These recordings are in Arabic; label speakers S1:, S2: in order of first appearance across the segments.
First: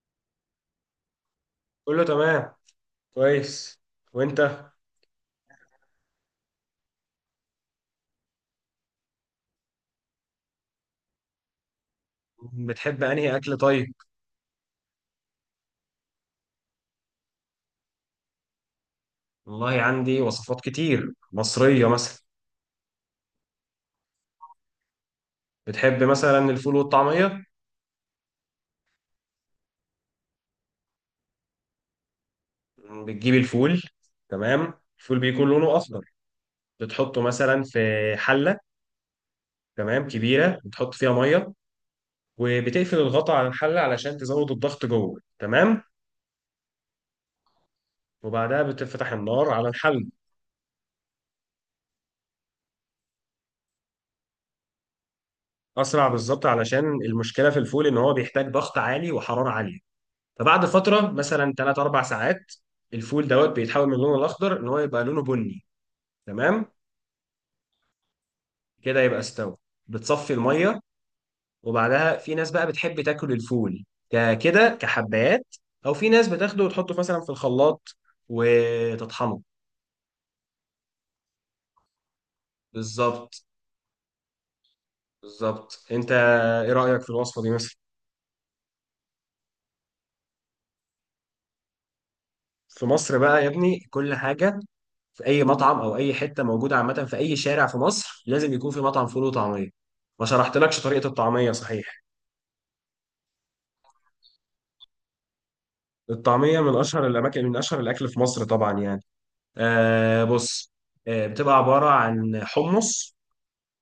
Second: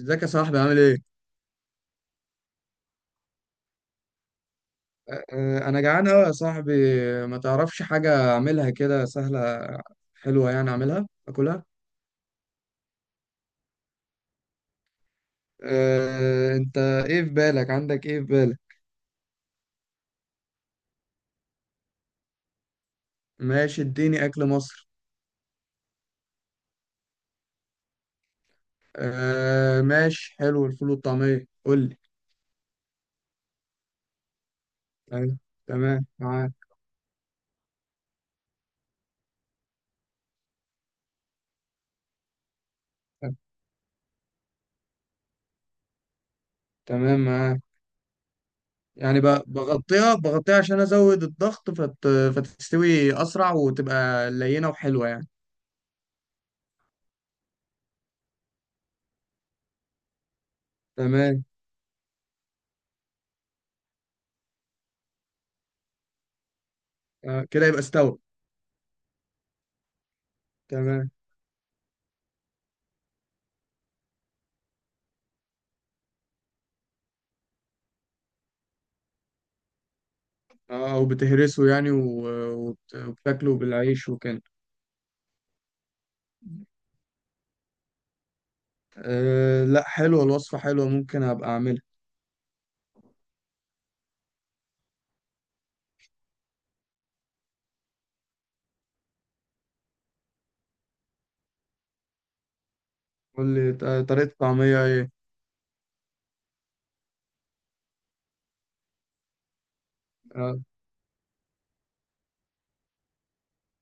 S1: ازيك يا صاحبي عامل ايه؟
S2: كله تمام. كويس. وانت؟
S1: أه، انا جعان قوي يا صاحبي. ما تعرفش حاجة اعملها كده سهلة حلوة يعني اعملها اكلها.
S2: بتحب انهي اكل طيب؟
S1: أه، انت ايه في بالك عندك ايه في بالك؟
S2: والله عندي وصفات كتير مصرية، مثلا
S1: ماشي اديني اكل مصر.
S2: بتحب مثلا الفول والطعمية؟
S1: أه، ماشي حلو الفول والطعمية قول لي.
S2: بتجيب الفول، تمام. الفول
S1: أيوة،
S2: بيكون لونه اخضر،
S1: تمام معاك.
S2: بتحطه مثلا في حلة، تمام، كبيرة، بتحط فيها مية، وبتقفل الغطا على الحلة علشان تزود الضغط جوه، تمام.
S1: تمام معاك.
S2: وبعدها بتفتح
S1: يعني
S2: النار على الحل.
S1: بغطيها عشان ازود الضغط فتستوي اسرع وتبقى لينة وحلوة يعني.
S2: اسرع بالظبط، علشان المشكلة في الفول ان هو بيحتاج ضغط عالي وحرارة عالية. فبعد فتره
S1: تمام.
S2: مثلا 3 4 ساعات الفول دوت بيتحول من لونه الاخضر ان هو يبقى لونه بني، تمام.
S1: أه، كده يبقى استوى.
S2: كده يبقى استوى، بتصفي الميه.
S1: تمام.
S2: وبعدها في ناس بقى بتحب تاكل الفول كده كحبات، او في ناس بتاخده وتحطه مثلا في الخلاط وتطحنه.
S1: اه وبتهرسه يعني
S2: بالظبط،
S1: وبتاكله بالعيش وكده.
S2: بالظبط انت. ايه رايك في الوصفه دي مثلا؟
S1: آه لا حلوة الوصفة حلوة ممكن أبقى أعملها.
S2: في مصر بقى يا ابني كل حاجه، في اي مطعم او اي حته موجوده عامه، في اي شارع في مصر لازم يكون في مطعم فول وطعميه. ما شرحتلكش طريقه الطعميه، صحيح؟
S1: قول لي طريقة الطعمية إيه.
S2: الطعمية من أشهر الأماكن، من أشهر الأكل في مصر طبعا، يعني
S1: آه.
S2: بص. بتبقى عبارة عن حمص،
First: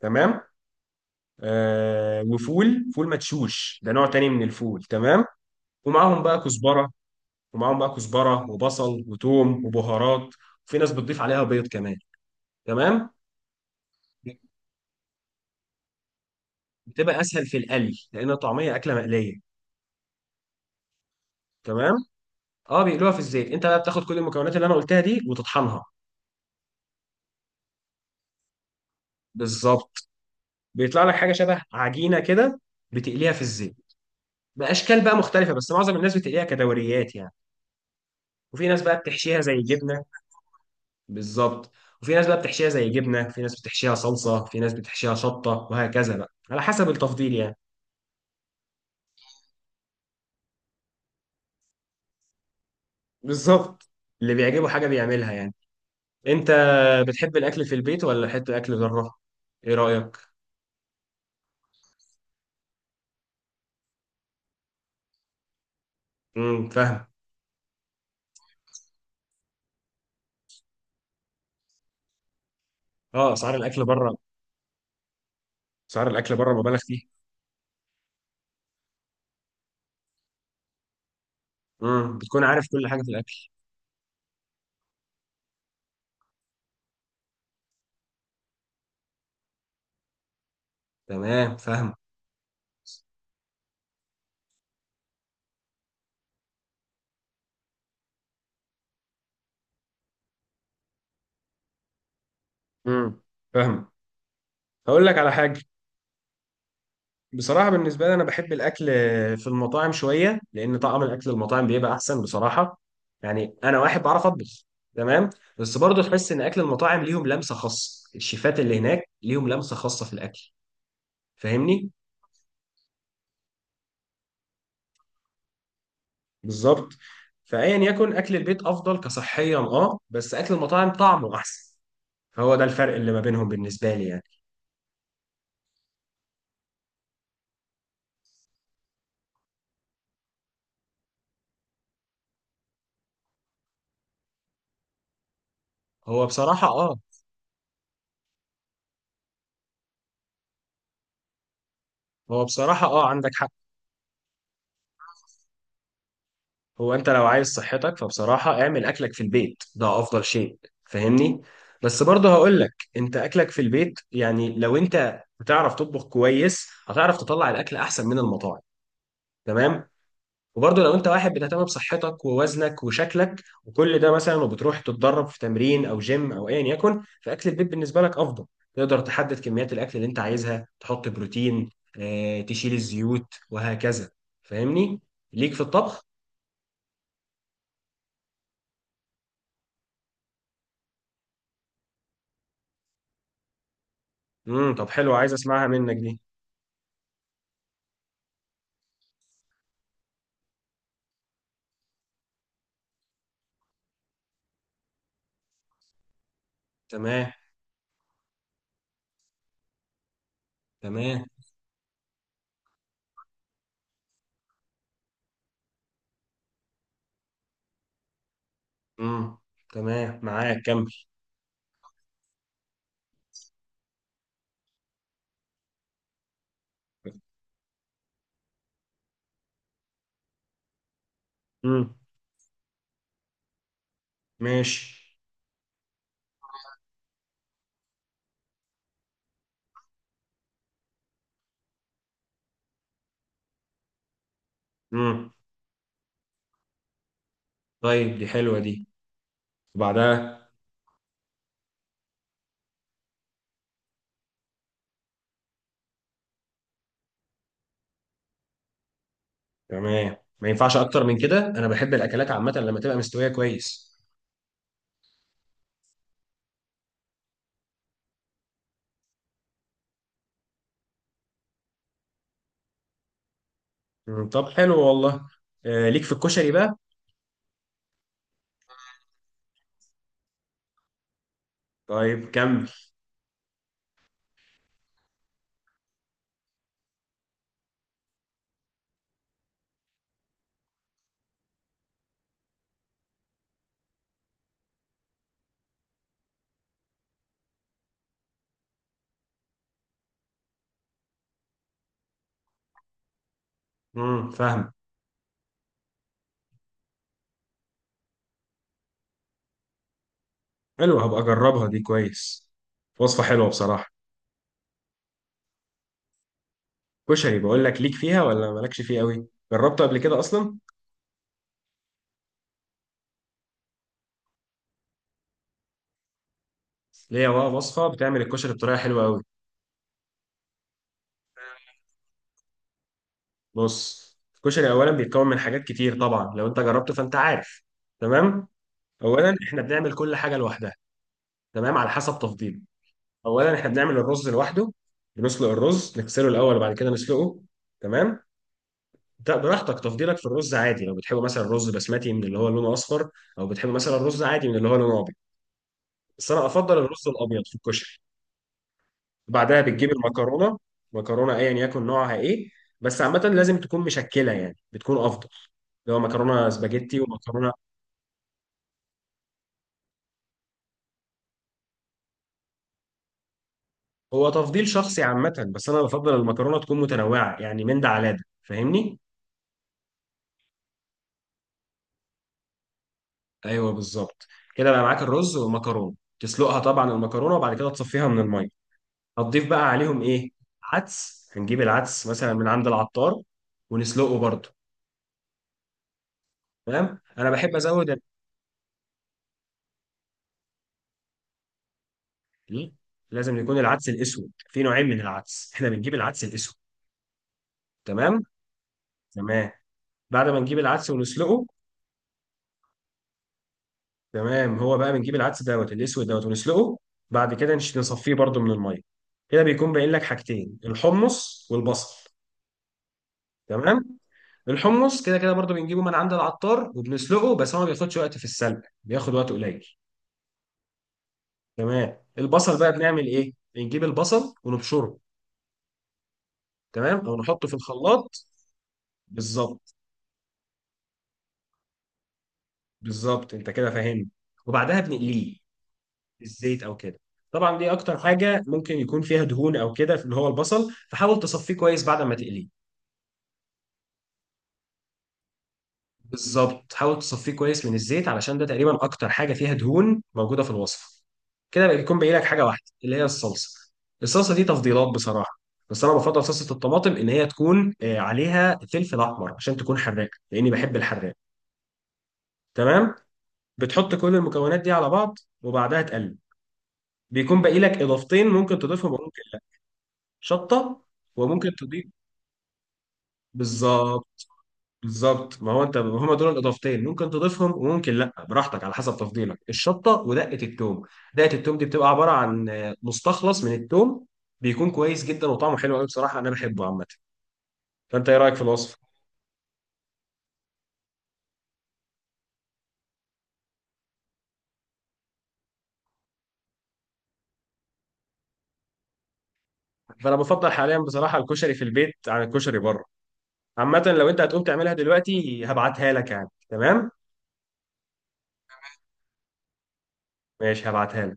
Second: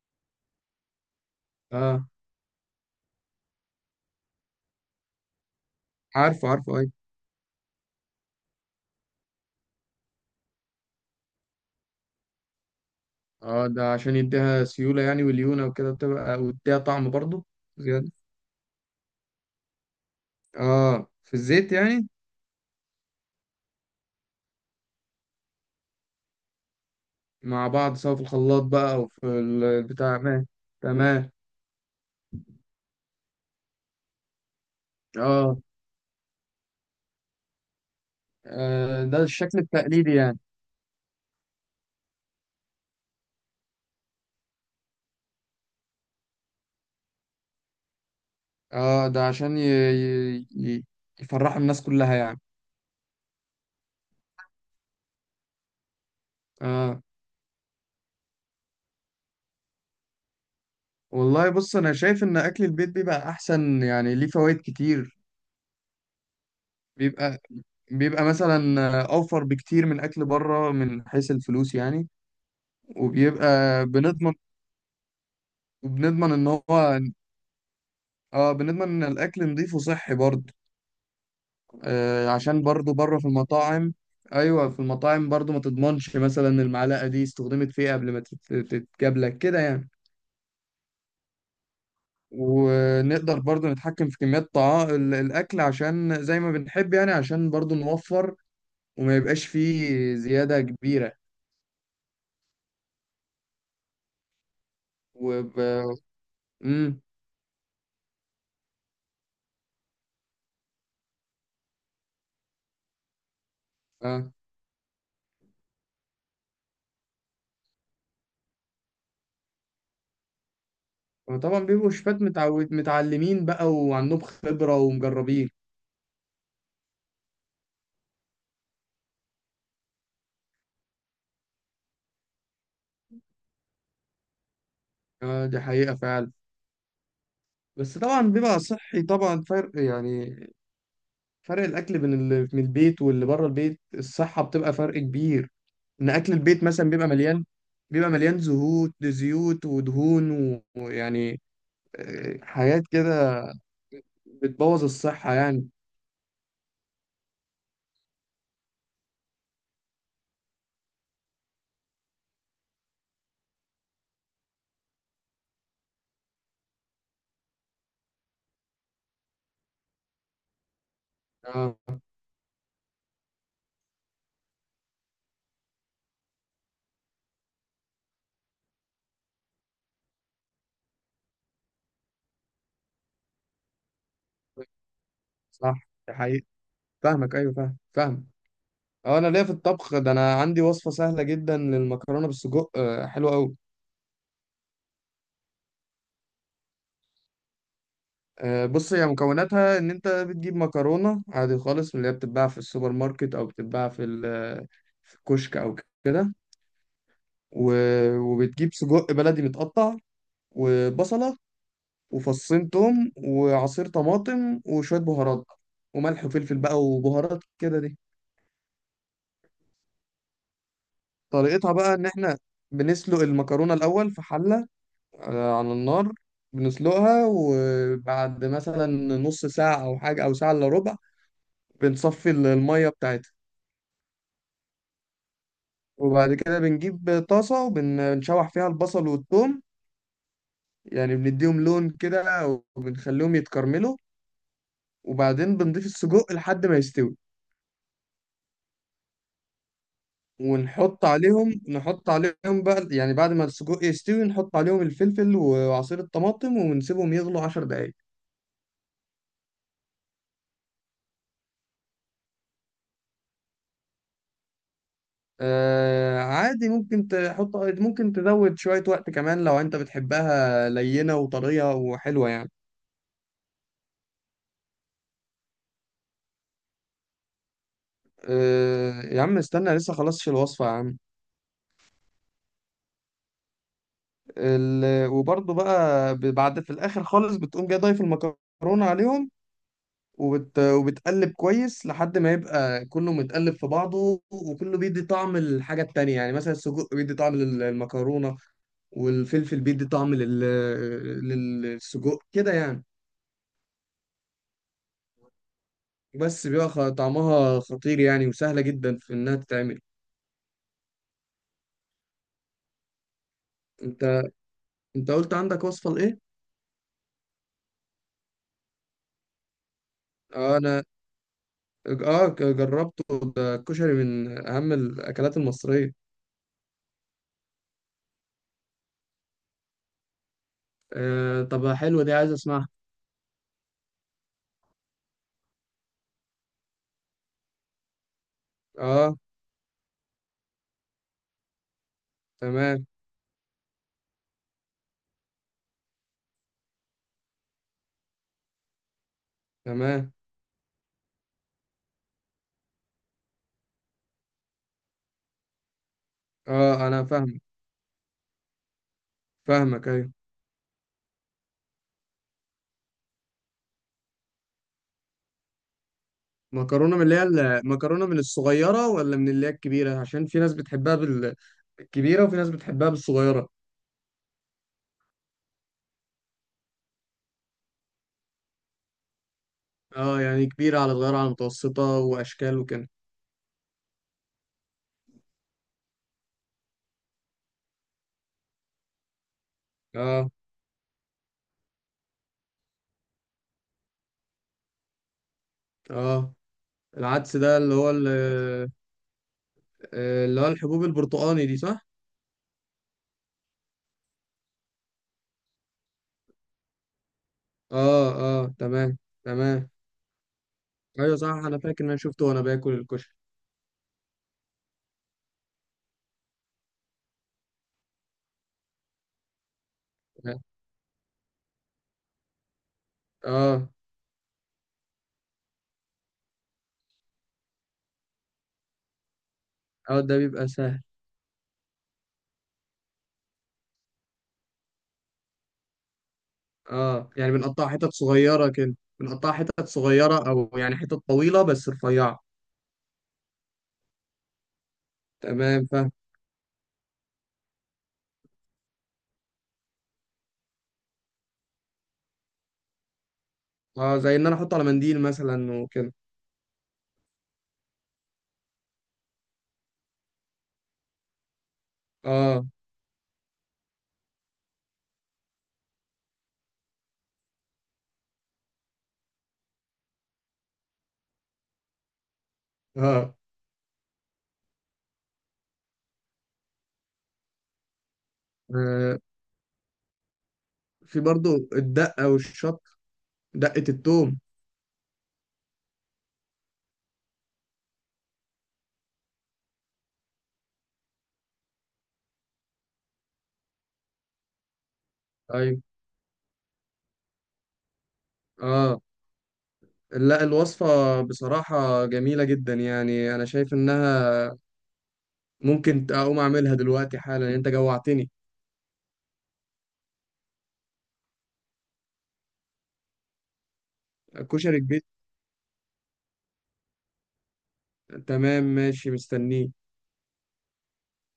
S2: تمام،
S1: آه
S2: وفول، فول مدشوش، ده نوع تاني من الفول، تمام. ومعاهم بقى
S1: عارفه عارفه
S2: كزبرة،
S1: أيوة.
S2: ومعاهم بقى كزبرة وبصل وتوم وبهارات، وفي ناس بتضيف عليها بيض كمان، تمام.
S1: آه ده عشان يديها سيولة يعني وليونة وكده بتبقى ويديها طعم
S2: بتبقى أسهل
S1: برضه.
S2: في القلي
S1: زيادة.
S2: لأن الطعمية أكلة مقلية.
S1: آه في الزيت
S2: تمام،
S1: يعني.
S2: اه بيقلوها في الزيت. انت بقى بتاخد كل المكونات اللي انا قلتها دي وتطحنها.
S1: مع بعض سواء في الخلاط بقى أو في
S2: بالظبط،
S1: البتاع ما.
S2: بيطلع لك
S1: تمام.
S2: حاجه شبه عجينه كده، بتقليها في الزيت باشكال بقى مختلفه،
S1: آه.
S2: بس معظم الناس بتقليها كدوريات يعني. وفي ناس بقى
S1: آه، ده
S2: بتحشيها
S1: الشكل
S2: زي جبنه،
S1: التقليدي يعني.
S2: بالظبط. وفي ناس بقى بتحشيها زي جبنه، في ناس بتحشيها صلصه، في ناس بتحشيها شطه، وهكذا بقى على حسب التفضيل يعني.
S1: آه ده عشان يفرح الناس كلها يعني.
S2: بالظبط، اللي بيعجبه حاجه بيعملها يعني. انت
S1: آه.
S2: بتحب الاكل في البيت ولا حته اكل بره؟ ايه رايك؟
S1: والله بص انا شايف ان اكل البيت بيبقى احسن يعني ليه فوائد كتير.
S2: فاهم.
S1: بيبقى بيبقى مثلا اوفر بكتير من اكل بره من حيث الفلوس يعني.
S2: اه
S1: وبيبقى
S2: اسعار الاكل بره،
S1: بنضمن
S2: اسعار
S1: وبنضمن
S2: الاكل
S1: ان
S2: بره مبالغ
S1: هو
S2: فيها.
S1: اه بنضمن ان الاكل نضيف وصحي برضه. آه
S2: بتكون
S1: عشان
S2: عارف كل
S1: برضه
S2: حاجه في
S1: بره في
S2: الاكل.
S1: المطاعم ايوه في المطاعم برضه ما تضمنش مثلا المعلقه دي استخدمت في ايه قبل ما تتجاب لك كده يعني.
S2: تمام، فاهم.
S1: ونقدر برضه نتحكم في كميات طعام الاكل عشان زي ما بنحب يعني عشان برضه نوفر وما يبقاش فيه زيادة كبيرة.
S2: امم فاهم. هقول لك على
S1: وب...
S2: حاجه.
S1: مم.
S2: بصراحة بالنسبة لي أنا بحب الأكل في المطاعم شوية، لأن طعم الأكل المطاعم بيبقى أحسن بصراحة. يعني أنا واحد بعرف
S1: اه
S2: أطبخ، تمام. بس برضه تحس إن أكل المطاعم ليهم لمسة خاصة، الشيفات اللي هناك ليهم لمسة خاصة في الأكل،
S1: طبعا بيبقوا
S2: فاهمني؟
S1: شفات متعود متعلمين بقى وعندهم خبرة ومجربين.
S2: بالظبط. فأيا يكن، أكل البيت أفضل كصحيا، بس أكل المطاعم طعمه أحسن. فهو ده الفرق اللي ما بينهم بالنسبة لي يعني.
S1: اه دي حقيقة فعلا. بس طبعا بيبقى صحي طبعا فرق يعني. فرق الأكل بين اللي من البيت واللي بره البيت الصحة بتبقى فرق كبير. إن
S2: هو
S1: أكل البيت
S2: بصراحة،
S1: مثلا بيبقى مليان زهوت زيوت ودهون ويعني آه،
S2: هو
S1: حاجات
S2: بصراحة، عندك
S1: كده
S2: حق.
S1: بتبوظ الصحة يعني.
S2: هو انت لو عايز صحتك فبصراحة اعمل اكلك في البيت، ده افضل شيء، فاهمني. بس برضه هقول لك، انت اكلك في البيت يعني لو انت بتعرف تطبخ كويس هتعرف تطلع الاكل احسن من المطاعم، تمام. وبرضه لو انت واحد بتهتم
S1: اه
S2: بصحتك ووزنك وشكلك وكل ده مثلا، وبتروح تتدرب في تمرين او جيم او ايا يكن، فاكل البيت بالنسبة لك افضل. تقدر تحدد كميات الاكل اللي انت عايزها، تحط بروتين، تشيل الزيوت وهكذا، فاهمني، ليك في
S1: صح
S2: الطبخ.
S1: دي حقيقة فاهمك أيوه فاهم فاهم. اه انا ليا في الطبخ ده انا عندي وصفه سهله جدا للمكرونه بالسجق آه، حلوه قوي.
S2: طب حلو، عايز اسمعها منك دي.
S1: آه، بص هي مكوناتها ان انت بتجيب مكرونه عادي خالص من اللي هي بتتباع في السوبر ماركت او بتتباع في الكشك او كده.
S2: تمام.
S1: وبتجيب سجق بلدي متقطع
S2: تمام.
S1: وبصله وفصين توم وعصير طماطم وشويه بهارات وملح وفلفل بقى وبهارات كده دي.
S2: امم تمام معاك، كمل.
S1: طريقتها بقى ان احنا بنسلق المكرونه الاول في حله. آه، على النار. بنسلقها وبعد مثلا نص ساعة أو حاجة أو ساعة إلا ربع
S2: امم
S1: بنصفي المية بتاعتها.
S2: ماشي.
S1: وبعد كده بنجيب طاسة وبنشوح فيها البصل والثوم يعني بنديهم لون كده وبنخليهم يتكرملوا.
S2: امم
S1: وبعدين بنضيف السجق لحد ما يستوي.
S2: طيب دي حلوه دي. وبعدها
S1: ونحط عليهم بقى يعني بعد ما السجق يستوي نحط عليهم الفلفل وعصير الطماطم ونسيبهم يغلوا 10 دقايق.
S2: تمام، ما ينفعش اكتر من كده، انا بحب الاكلات عامه لما تبقى مستويه كويس.
S1: آه عادي ممكن تحط ممكن تزود شوية وقت كمان لو انت بتحبها لينة وطرية وحلوة يعني.
S2: طب حلو والله. آه ليك في الكشري بقى.
S1: آه يا عم استنى لسه خلصش الوصفة يا عم.
S2: طيب كمل.
S1: وبرضه بقى بعد في الآخر خالص بتقوم جاي ضايف المكرونة عليهم وبتقلب كويس لحد ما يبقى كله متقلب في بعضه وكله بيدي طعم الحاجة التانية يعني مثلا السجق بيدي طعم المكرونة والفلفل بيدي طعم للسجق كده يعني.
S2: فاهم.
S1: بس بيبقى طعمها خطير يعني وسهلة جدا في إنها تتعمل.
S2: حلو، هبقى اجربها دي كويس، وصفه حلوه بصراحه.
S1: أنت أنت قلت عندك وصفة لإيه؟
S2: كشري، بقول لك ليك فيها ولا مالكش فيه قوي، جربته قبل كده اصلا؟
S1: آه، أنا آه جربته. ده الكشري من أهم الأكلات المصرية.
S2: ليا بقى وصفه بتعمل الكشري بطريقه حلوه قوي.
S1: آه طب حلوة دي عايز أسمعها.
S2: بص، الكشري اولا بيتكون من حاجات كتير طبعا، لو انت جربته فانت عارف، تمام.
S1: آه
S2: اولا احنا بنعمل كل حاجه لوحدها، تمام، على حسب تفضيله.
S1: تمام
S2: اولا احنا بنعمل الرز لوحده، بنسلق الرز نغسله الاول وبعد كده نسلقه، تمام. ده براحتك،
S1: تمام.
S2: تفضيلك في الرز عادي لو بتحب مثلا الرز بسمتي من اللي هو لونه اصفر، او بتحب مثلا الرز عادي من اللي هو لونه ابيض، بس انا افضل
S1: آه أنا
S2: الرز
S1: فاهمك
S2: الابيض في الكشري. بعدها
S1: فاهمك
S2: بتجيب
S1: أيوة.
S2: المكرونه، مكرونه ايا يكن نوعها ايه، بس عامه لازم تكون مشكله يعني بتكون افضل، اللي هو مكرونه
S1: مكرونة
S2: سباجيتي
S1: من اللي هي
S2: ومكرونه.
S1: المكرونة من الصغيرة ولا من اللي هي الكبيرة عشان في ناس بتحبها بالكبيرة وفي ناس بتحبها بالصغيرة.
S2: هو تفضيل شخصي عامة، بس أنا بفضل المكرونة تكون متنوعة، يعني من ده على ده، فاهمني؟
S1: آه يعني كبيرة على صغيرة على متوسطة وأشكال وكده.
S2: أيوه بالظبط. كده بقى معاك الرز والمكرونة، تسلقها طبعا المكرونة وبعد كده تصفيها من المية. هتضيف بقى عليهم
S1: آه.
S2: إيه؟ عدس، هنجيب العدس مثلا من عند العطار ونسلقه برضه.
S1: آه
S2: تمام؟ أنا
S1: العدس
S2: بحب
S1: ده اللي
S2: أزود
S1: هو
S2: ال-.
S1: آه، اللي هو الحبوب البرتقاني دي صح؟
S2: إيه؟ لازم يكون العدس الأسود، في نوعين من العدس، إحنا بنجيب العدس الأسود،
S1: اه
S2: تمام؟
S1: اه تمام
S2: تمام.
S1: تمام.
S2: بعد ما نجيب العدس
S1: ايوه صح
S2: ونسلقه،
S1: انا فاكر ان انا شفته وانا باكل الكشري.
S2: تمام. هو بقى بنجيب العدس دوت الاسود دوت ونسلقه. بعد كده نصفيه برضو من الميه. كده بيكون باين لك حاجتين، الحمص والبصل،
S1: اه.
S2: تمام. الحمص كده كده برضو بنجيبه من عند العطار وبنسلقه، بس هو ما بياخدش وقت في السلق، بياخد وقت قليل،
S1: اه ده بيبقى سهل.
S2: تمام. البصل بقى بنعمل ايه؟ بنجيب البصل ونبشره، تمام،
S1: اه
S2: او
S1: يعني
S2: نحطه في
S1: بنقطع حتت
S2: الخلاط.
S1: صغيرة كده بنقطع حتت
S2: بالظبط،
S1: صغيرة او يعني حتت طويلة بس رفيعة.
S2: بالظبط انت كده فاهمني. وبعدها بنقليه
S1: تمام فاهم.
S2: في الزيت او كده. طبعا دي اكتر حاجه ممكن يكون فيها دهون او كده، اللي هو البصل، فحاول تصفيه كويس بعد ما تقليه.
S1: اه زي ان انا احطه على منديل مثلا وكده.
S2: بالظبط، حاول تصفيه كويس من الزيت علشان ده تقريبا اكتر حاجه فيها دهون موجوده في الوصفه. كده بقى بيكون باقي لك حاجه
S1: اه.
S2: واحده، اللي هي الصلصه. الصلصه دي تفضيلات بصراحه، بس انا بفضل صلصه الطماطم ان هي تكون عليها فلفل احمر عشان تكون حراقه، لاني بحب الحراق، تمام.
S1: اه.
S2: بتحط كل المكونات دي على بعض وبعدها تقلب. بيكون باقي لك اضافتين ممكن تضيفهم،
S1: آه،
S2: ممكن شطه
S1: في برضو
S2: وممكن تضيف،
S1: الدقة والشط دقة التوم.
S2: بالظبط. بالظبط، ما هو انت هما دول الاضافتين، ممكن تضيفهم وممكن لا، براحتك على حسب تفضيلك، الشطه ودقه التوم. دقه التوم دي بتبقى عباره عن مستخلص من التوم، بيكون كويس جدا وطعمه
S1: ايوه.
S2: حلو قوي بصراحه، انا بحبه عامه. فانت ايه رايك في الوصف؟
S1: اه لا الوصفة بصراحة جميلة جدا يعني أنا شايف إنها ممكن أقوم أعملها دلوقتي حالا أنت جوعتني.
S2: فانا بفضل حاليا بصراحه الكشري في البيت عن الكشري بره. عامه لو انت هتقوم
S1: كشري
S2: تعملها
S1: البيت.
S2: دلوقتي هبعتها لك يعني، تمام،
S1: تمام ماشي مستنيك.
S2: ماشي هبعتها لك.